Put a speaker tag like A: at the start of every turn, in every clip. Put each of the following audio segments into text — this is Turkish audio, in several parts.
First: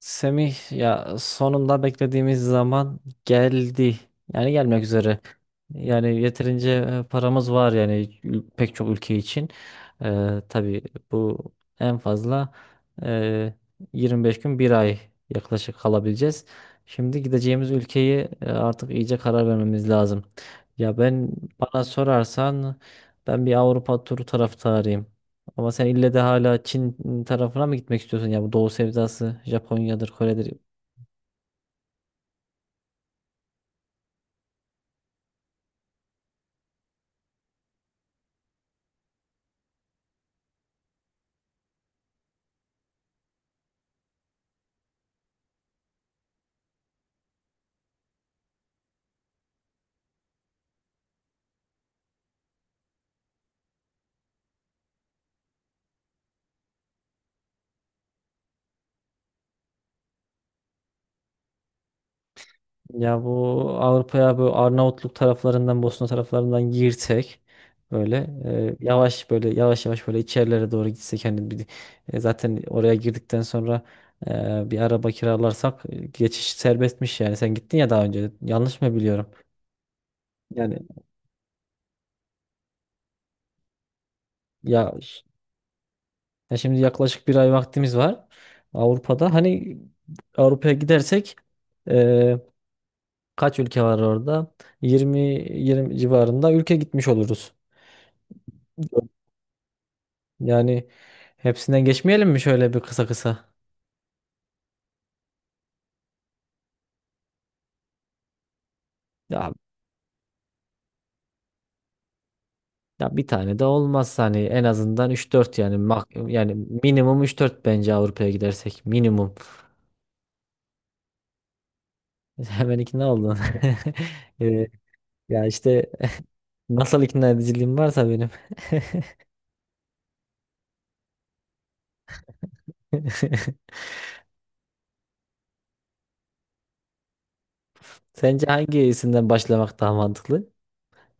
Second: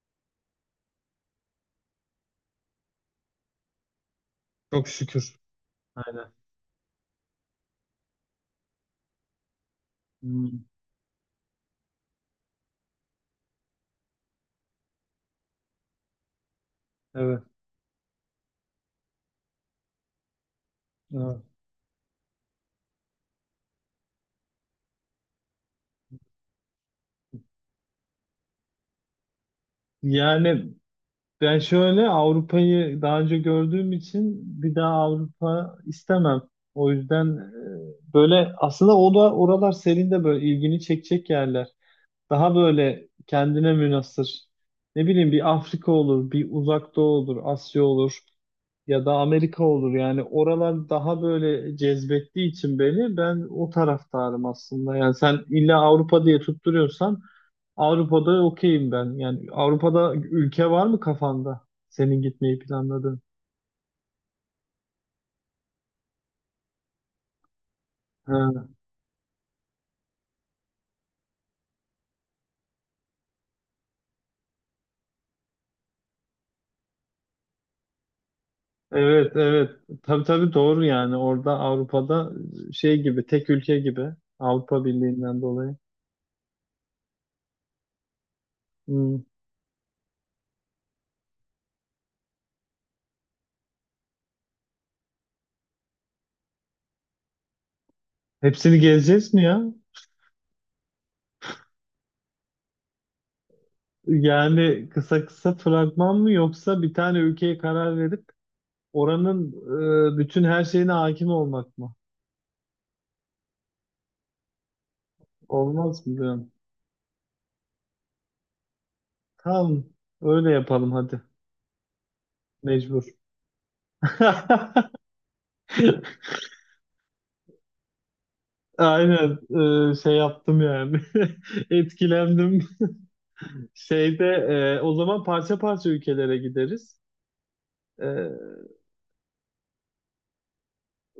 A: Semih, ya sonunda beklediğimiz zaman geldi. Yani gelmek
B: Çok
A: üzere.
B: şükür.
A: Yani
B: Aynen.
A: yeterince paramız var, yani pek çok ülke için.
B: Hmm.
A: Tabii bu en fazla e, 25 gün bir ay yaklaşık kalabileceğiz. Şimdi
B: Evet.
A: gideceğimiz ülkeyi artık iyice karar vermemiz lazım. Ben
B: Evet.
A: bana sorarsan ben bir Avrupa turu taraftarıyım. Ama sen ille de hala Çin tarafına mı gitmek istiyorsun? Ya bu Doğu sevdası Japonya'dır, Kore'dir.
B: Yani Ben şöyle Avrupa'yı daha önce gördüğüm için bir daha Avrupa istemem. O yüzden böyle aslında o da oralar senin de böyle ilgini çekecek yerler. Daha böyle kendine münhasır. Ne bileyim bir Afrika olur, bir Uzak Doğu olur, Asya olur ya da Amerika olur. Yani oralar daha böyle cezbettiği için beni, ben o taraftarım aslında. Yani sen illa Avrupa diye tutturuyorsan Avrupa'da okeyim ben. Yani Avrupa'da ülke var mı kafanda? Senin gitmeyi planladığın.
A: Ya bu Avrupa'ya bu Arnavutluk taraflarından, Bosna taraflarından girsek böyle,
B: Ha,
A: yavaş böyle yavaş yavaş böyle içerilere doğru gitsek, hani zaten oraya girdikten sonra bir araba kiralarsak, geçiş serbestmiş yani. Sen gittin ya daha önce. Yanlış mı biliyorum?
B: evet, evet. Tabii, tabii,
A: Yani
B: doğru yani. Orada Avrupa'da şey gibi, tek ülke gibi. Avrupa
A: ya, ş-
B: Birliği'nden dolayı.
A: ya şimdi yaklaşık bir ay vaktimiz var
B: Hmm.
A: Avrupa'da. Hani Avrupa'ya gidersek e, kaç ülke var orada? 20 20 civarında ülke gitmiş oluruz.
B: Hepsini gezeceğiz mi ya?
A: Yani hepsinden geçmeyelim mi şöyle bir kısa kısa?
B: Yani kısa kısa fragman mı, yoksa bir tane ülkeye karar verip oranın
A: Ya
B: bütün her şeyine hakim olmak mı?
A: ya bir tane de olmaz, hani en azından üç dört,
B: Olmaz mı diyorum.
A: yani minimum üç dört bence Avrupa'ya gidersek minimum.
B: Tamam, öyle yapalım hadi.
A: Hemen
B: Mecbur.
A: ikna oldun. Ee, Ya işte nasıl ikna ediciliğim varsa benim.
B: Aynen, şey yaptım yani. Etkilendim. Şeyde, o zaman parça parça ülkelere gideriz. E,
A: Sence hangisinden başlamak daha mantıklı?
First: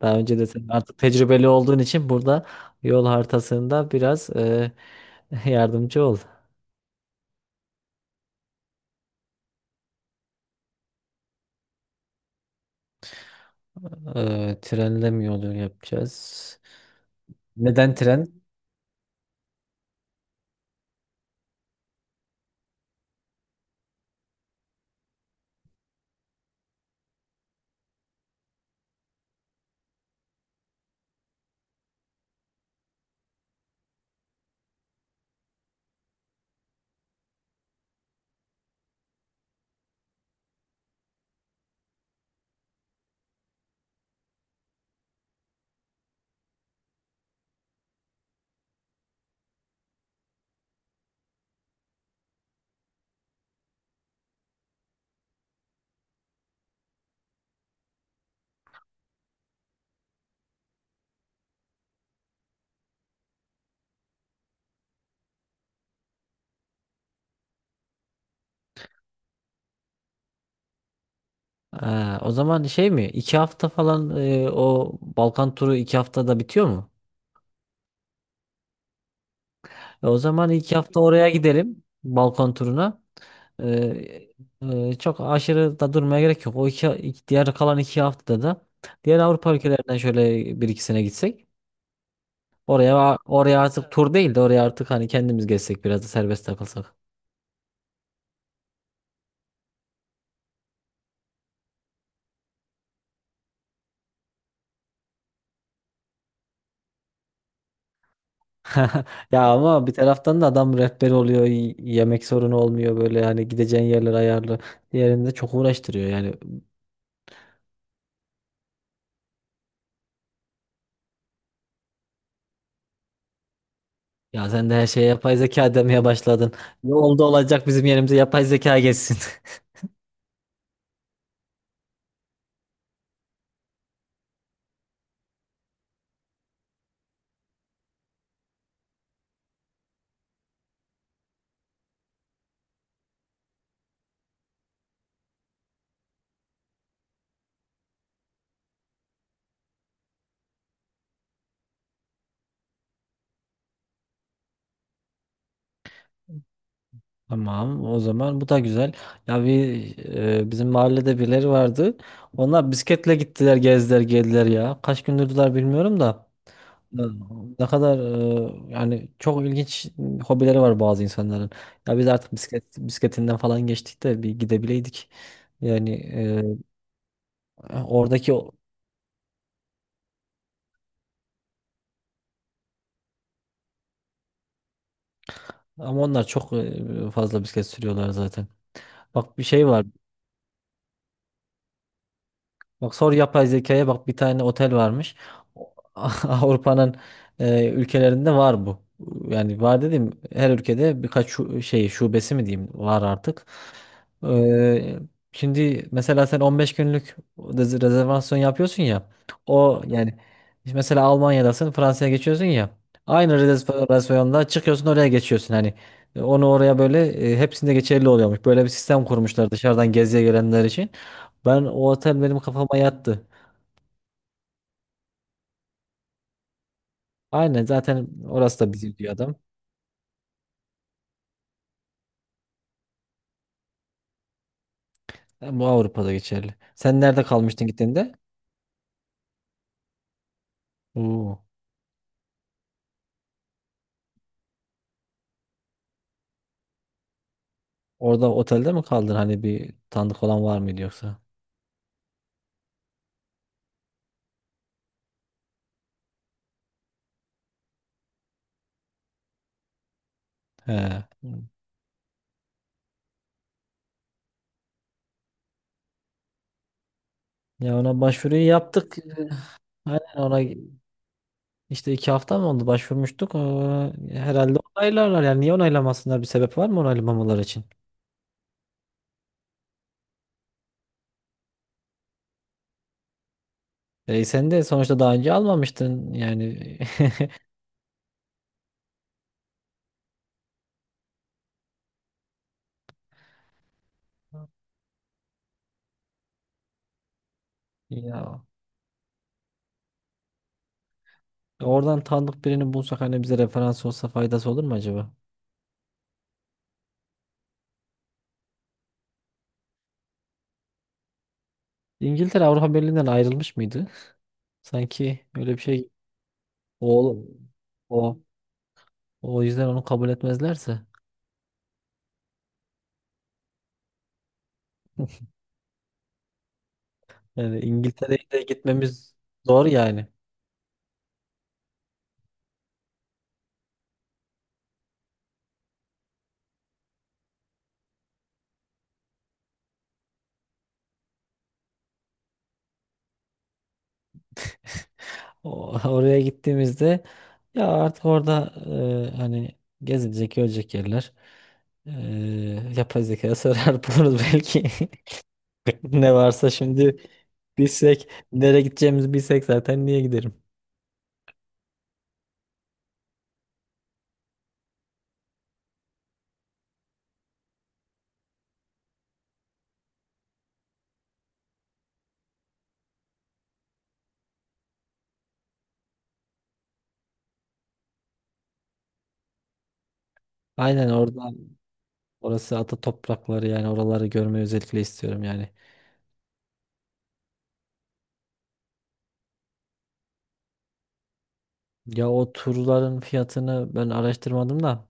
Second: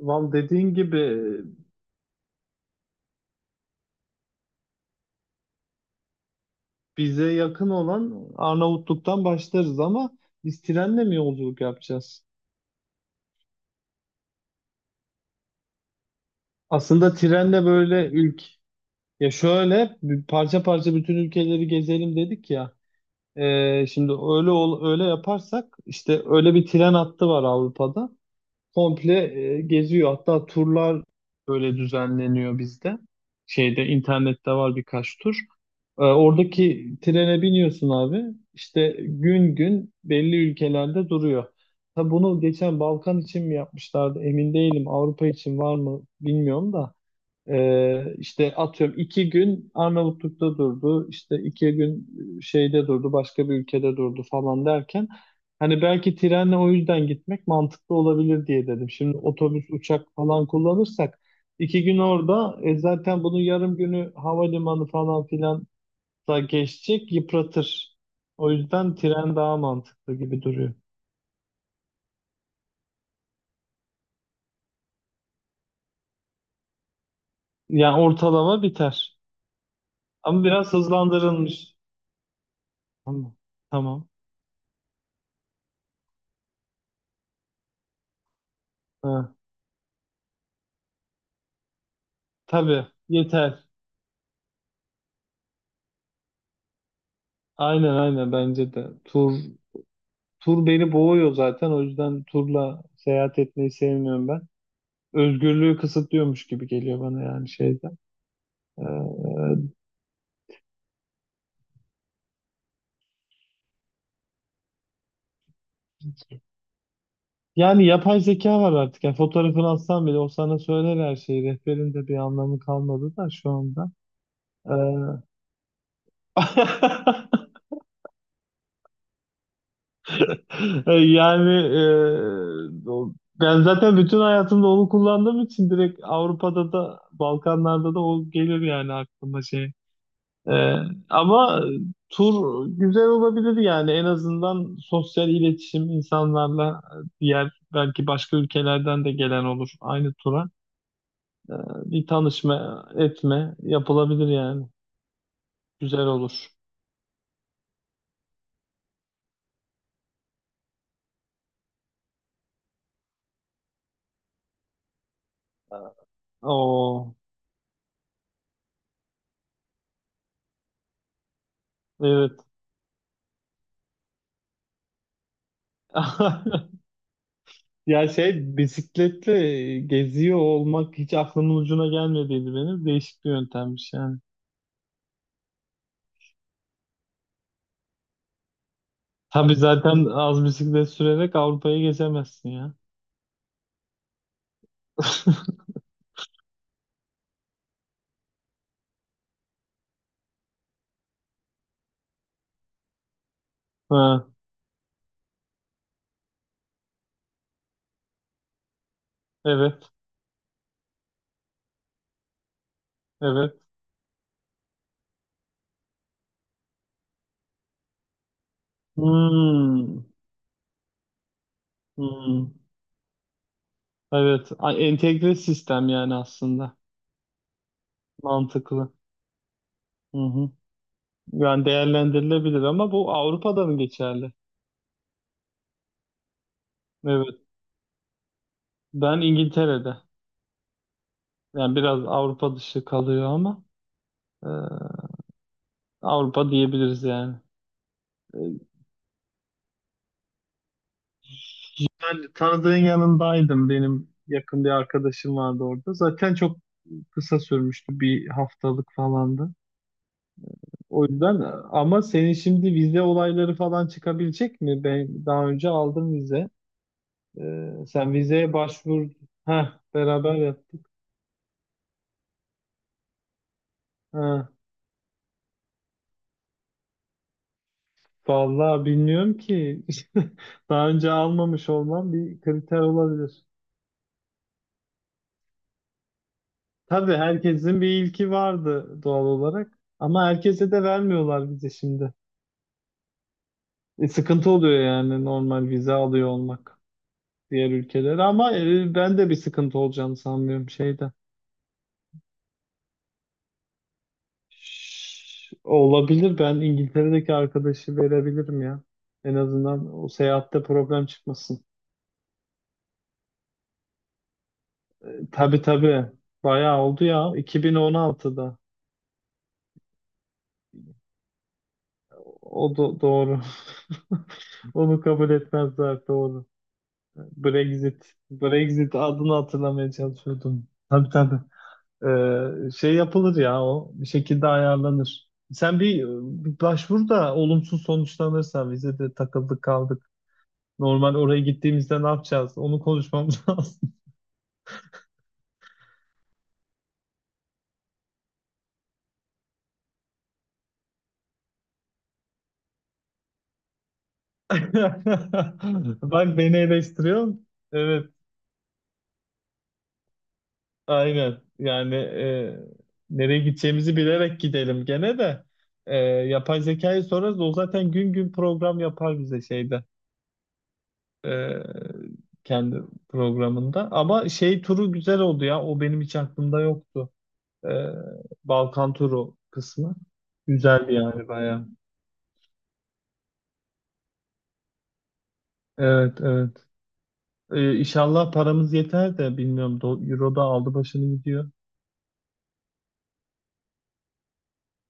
A: Daha önce de sen
B: dediğin
A: artık
B: gibi
A: tecrübeli olduğun için burada yol haritasında biraz yardımcı ol.
B: bize yakın olan Arnavutluk'tan başlarız ama biz trenle mi yolculuk yapacağız?
A: Trenle mi yolculuk yapacağız?
B: Aslında trenle
A: Neden
B: böyle
A: tren?
B: ya şöyle bir parça parça bütün ülkeleri gezelim dedik ya. Şimdi öyle yaparsak işte, öyle bir tren hattı var Avrupa'da. Komple geziyor. Hatta turlar böyle düzenleniyor bizde. Şeyde, internette var birkaç tur. Oradaki trene biniyorsun abi. İşte gün gün belli ülkelerde duruyor. Tabi bunu geçen Balkan için mi yapmışlardı emin değilim. Avrupa için var mı bilmiyorum da. İşte atıyorum 2 gün Arnavutluk'ta durdu, işte 2 gün şeyde durdu, başka bir ülkede durdu falan derken, hani belki trenle o yüzden gitmek mantıklı olabilir diye dedim. Şimdi otobüs, uçak falan kullanırsak 2 gün orada zaten bunun yarım günü havalimanı falan filan da geçecek, yıpratır. O yüzden tren daha mantıklı gibi duruyor.
A: Aa, o zaman şey mi? İki hafta falan o Balkan turu iki haftada bitiyor mu?
B: Yani ortalama biter.
A: O
B: Ama
A: zaman
B: biraz
A: iki hafta oraya
B: hızlandırılmış.
A: gidelim. Balkan turuna.
B: Tamam. Tamam.
A: E, Çok aşırı da durmaya gerek yok. Diğer kalan iki haftada da diğer
B: Ha,
A: Avrupa ülkelerinden şöyle bir ikisine gitsek.
B: tabii,
A: Oraya
B: yeter.
A: artık tur değil de oraya artık hani kendimiz gezsek, biraz da serbest takılsak.
B: Aynen, aynen bence de. Tur beni boğuyor zaten. O yüzden turla seyahat etmeyi sevmiyorum ben. Özgürlüğü kısıtlıyormuş gibi geliyor bana yani şeyden. Ee,
A: Ya ama bir taraftan da adam rehber oluyor, yemek sorunu olmuyor böyle, yani gideceğin yerler ayarlı. Diğerinde çok uğraştırıyor yani.
B: Yani yapay zeka var artık. Yani fotoğrafını atsan bile o sana söyler her şeyi. Rehberin de bir anlamı kalmadı da şu anda.
A: Ya sen
B: Ee,
A: de her şeye yapay zeka demeye başladın. Ne oldu, olacak bizim yerimize yapay zeka geçsin.
B: yani e, o- Ben zaten bütün hayatımda onu kullandığım için direkt Avrupa'da da Balkanlarda da o gelir yani aklıma şey. Ee, Ama tur güzel olabilir yani, en azından sosyal iletişim insanlarla, diğer belki başka ülkelerden de gelen olur aynı tura. Ee, Bir tanışma etme yapılabilir yani. Güzel olur.
A: Tamam, o zaman bu da güzel. Ya bir Bizim mahallede birileri vardı. Onlar bisikletle gittiler, gezdiler, geldiler ya. Kaç gündürdüler bilmiyorum da. Evet.
B: Oo,
A: Ne kadar, yani çok ilginç hobileri var bazı insanların. Ya biz
B: evet.
A: artık bisiklet bisikletinden falan geçtik de bir gidebileydik. Yani e,
B: Ya
A: oradaki o-
B: şey, bisikletle geziyor olmak hiç aklımın ucuna gelmediydi benim. Değişik bir yöntemmiş yani.
A: Ama onlar çok, fazla bisiklet sürüyorlar zaten. Bak bir
B: Tabii,
A: şey var.
B: zaten az bisiklet sürerek Avrupa'ya geçemezsin ya.
A: Bak, sor yapay zekaya, bak bir tane otel varmış. O- Avrupa'nın ülkelerinde var bu. Yani var dedim, her ülkede birkaç şey şubesi mi diyeyim var artık.
B: Ha,
A: Ee, Şimdi mesela sen 15 günlük rezervasyon yapıyorsun ya. O
B: evet.
A: yani işte mesela Almanya'dasın, Fransa'ya geçiyorsun ya. Aynı
B: Evet.
A: rezervasyonda çıkıyorsun, oraya geçiyorsun hani. Onu oraya böyle, hepsinde geçerli oluyormuş. Böyle bir sistem kurmuşlar dışarıdan
B: Hmm.
A: geziye gelenler için. Ben o otel, benim
B: Hmm.
A: kafama yattı.
B: Evet. Entegre sistem yani aslında.
A: Aynen, zaten orası da
B: Mantıklı.
A: bizim diyor adam.
B: Hı hı. Yani değerlendirilebilir ama bu Avrupa'da mı geçerli?
A: Ha, bu Avrupa'da geçerli. Sen nerede
B: Evet.
A: kalmıştın gittiğinde?
B: Ben İngiltere'de.
A: Oo.
B: Yani biraz Avrupa dışı kalıyor ama e, Avrupa diyebiliriz yani.
A: Orada
B: E,
A: otelde mi kaldın? Hani bir tanıdık olan var mıydı yoksa?
B: Ben tanıdığın yanındaydım. Benim yakın bir arkadaşım vardı orada. Zaten çok kısa sürmüştü. Bir haftalık falandı. O yüzden,
A: He.
B: ama senin şimdi vize olayları falan çıkabilecek mi? Ben daha önce aldım vize.
A: Ya ona
B: Sen
A: başvuruyu
B: vizeye
A: yaptık.
B: başvur. Ha,
A: Aynen,
B: beraber
A: ona
B: yaptık.
A: işte iki hafta mı oldu başvurmuştuk.
B: Ha.
A: Herhalde onaylarlar. Yani niye onaylamasınlar? Bir sebep var mı onaylamamaları için?
B: Vallahi bilmiyorum ki. Daha önce almamış olmam bir kriter olabilir.
A: E, sen de sonuçta daha önce almamıştın. Yani
B: Tabii, herkesin bir ilki vardı doğal olarak. Ama herkese de vermiyorlar vize şimdi. Sıkıntı oluyor yani normal vize alıyor olmak diğer ülkelere.
A: ya
B: Ama ben de bir sıkıntı olacağını sanmıyorum şeyde.
A: oradan tanıdık birini bulsak, hani bize referans olsa faydası olur mu acaba?
B: Olabilir. Ben İngiltere'deki arkadaşı verebilirim ya. En azından o seyahatte problem çıkmasın.
A: İngiltere Avrupa Birliği'nden ayrılmış mıydı? Sanki öyle
B: Tabii,
A: bir şey,
B: tabii. Bayağı oldu
A: o
B: ya.
A: o
B: 2016'da.
A: o yüzden onu kabul etmezlerse
B: Doğru. Onu kabul etmezler. Doğru.
A: yani
B: Brexit.
A: İngiltere'ye de
B: Brexit
A: gitmemiz
B: adını
A: zor
B: hatırlamaya
A: yani.
B: çalışıyordum. Tabii, tabii. Şey yapılır ya o. Bir şekilde ayarlanır. Sen bir başvur da olumsuz sonuçlanırsa vize de takıldı kaldı. Normal oraya gittiğimizde ne yapacağız? Onu konuşmamız lazım.
A: Oraya gittiğimizde ya artık orada, hani gezilecek, görecek yerler. E, Yapay zekaya sorar buluruz belki. Ne
B: Bak,
A: varsa
B: beni
A: şimdi
B: eleştiriyorsun.
A: bilsek,
B: Evet,
A: nereye gideceğimizi bilsek zaten niye giderim?
B: aynen. Yani nereye gideceğimizi bilerek gidelim gene de. Yapay zekayı sorarız. O zaten gün gün program yapar bize şeyde. E, Kendi programında. Ama şey, turu güzel oldu ya. O benim hiç aklımda yoktu. E, Balkan turu kısmı.
A: Aynen
B: Güzeldi yani
A: orada,
B: bayağı.
A: orası ata toprakları, yani oraları görmeyi özellikle istiyorum yani.
B: Evet, evet. İnşallah paramız yeter de bilmiyorum. Euro da aldı başını gidiyor.
A: Ya o turların fiyatını ben araştırmadım da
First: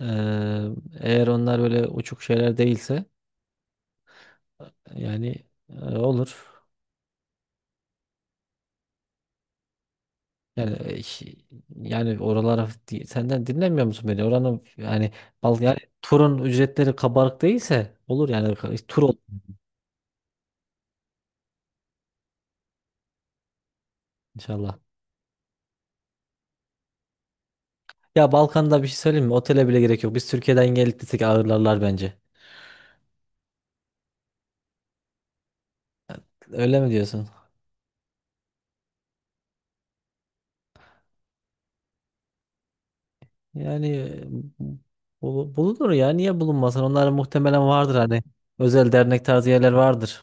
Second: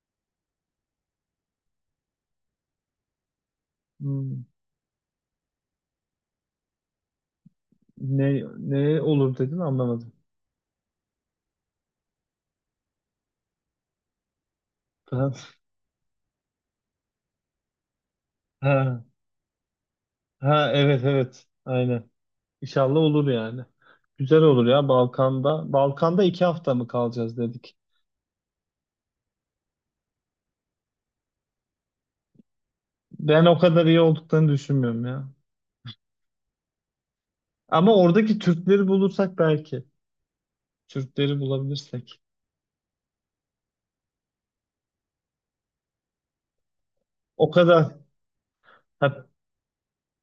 A: eee, eğer onlar böyle uçuk şeyler değilse
B: Hmm.
A: yani, olur.
B: Ne olur dedin anlamadım.
A: Yani e, şi- Yani oralara senden dinlemiyor musun beni? Oranın yani,
B: Ha,
A: Yani turun ücretleri kabarık değilse olur yani.
B: ha,
A: Tur olur
B: ha, evet, evet. Aynen. İnşallah olur yani. Güzel olur
A: inşallah.
B: ya Balkan'da. Balkan'da 2 hafta mı kalacağız dedik.
A: Ya Balkan'da bir şey söyleyeyim mi? Otele bile gerek yok. Biz Türkiye'den gelip gitsek ağırlarlar bence.
B: Ben o kadar iyi olduklarını düşünmüyorum ya.
A: Öyle mi diyorsun?
B: Ama oradaki Türkleri bulursak belki. Türkleri bulabilirsek.
A: Yani Bulunur ya, niye bulunmasın? Onlar
B: O
A: muhtemelen
B: kadar.
A: vardır, hani özel
B: Ha,
A: dernek tarzı yerler vardır.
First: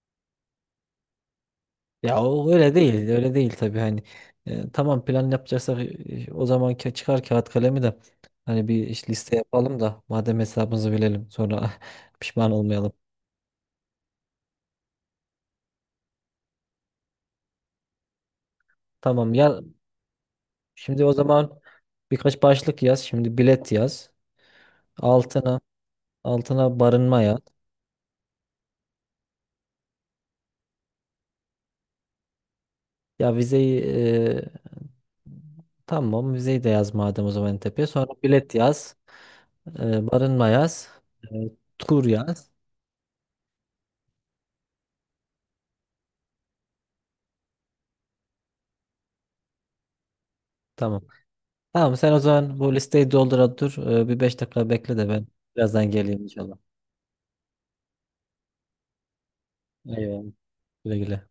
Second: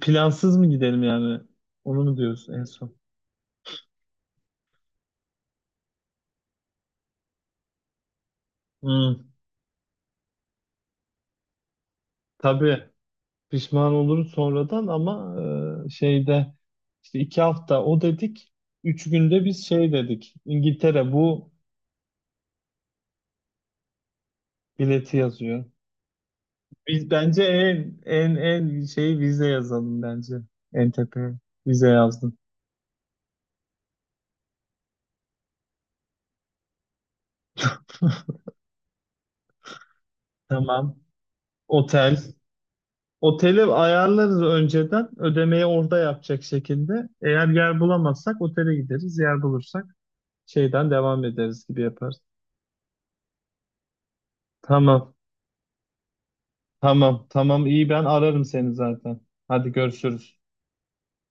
B: plansız mı gidelim yani? Onu mu
A: Ya
B: diyorsun
A: o
B: en
A: öyle
B: son?
A: değil, öyle değil tabii hani. E, tamam, plan yapacaksak o zaman çıkar kağıt kalemi de hani bir iş
B: Hmm,
A: liste yapalım da, madem hesabımızı bilelim, sonra pişman
B: tabii.
A: olmayalım.
B: Pişman olurum sonradan ama şeyde, işte 2 hafta o dedik. Üç
A: Tamam
B: günde
A: ya,
B: biz şey dedik.
A: şimdi
B: İngiltere
A: o
B: bu
A: zaman birkaç başlık yaz. Şimdi bilet yaz.
B: bileti
A: Altına
B: yazıyor.
A: altına
B: Biz
A: barınma yaz.
B: bence en şeyi vize yazalım bence. En tepeye vize yazdım.
A: Ya vizeyi e, Tamam, vizeyi de yaz madem, o zaman en tepeye. Sonra bilet yaz. E, barınma yaz.
B: Tamam.
A: E, tur
B: Otel.
A: yaz.
B: Oteli ayarlarız önceden. Ödemeyi orada yapacak şekilde. Eğer yer bulamazsak otele gideriz. Yer bulursak şeyden
A: Tamam.
B: devam ederiz gibi
A: Tamam, sen
B: yaparız.
A: o zaman bu listeyi doldura dur. E, bir 5 dakika bekle de
B: Tamam.
A: ben birazdan geleyim inşallah.
B: Tamam, tamam, iyi, ben ararım seni zaten. Hadi,
A: Eyvallah.
B: görüşürüz.
A: Güle güle.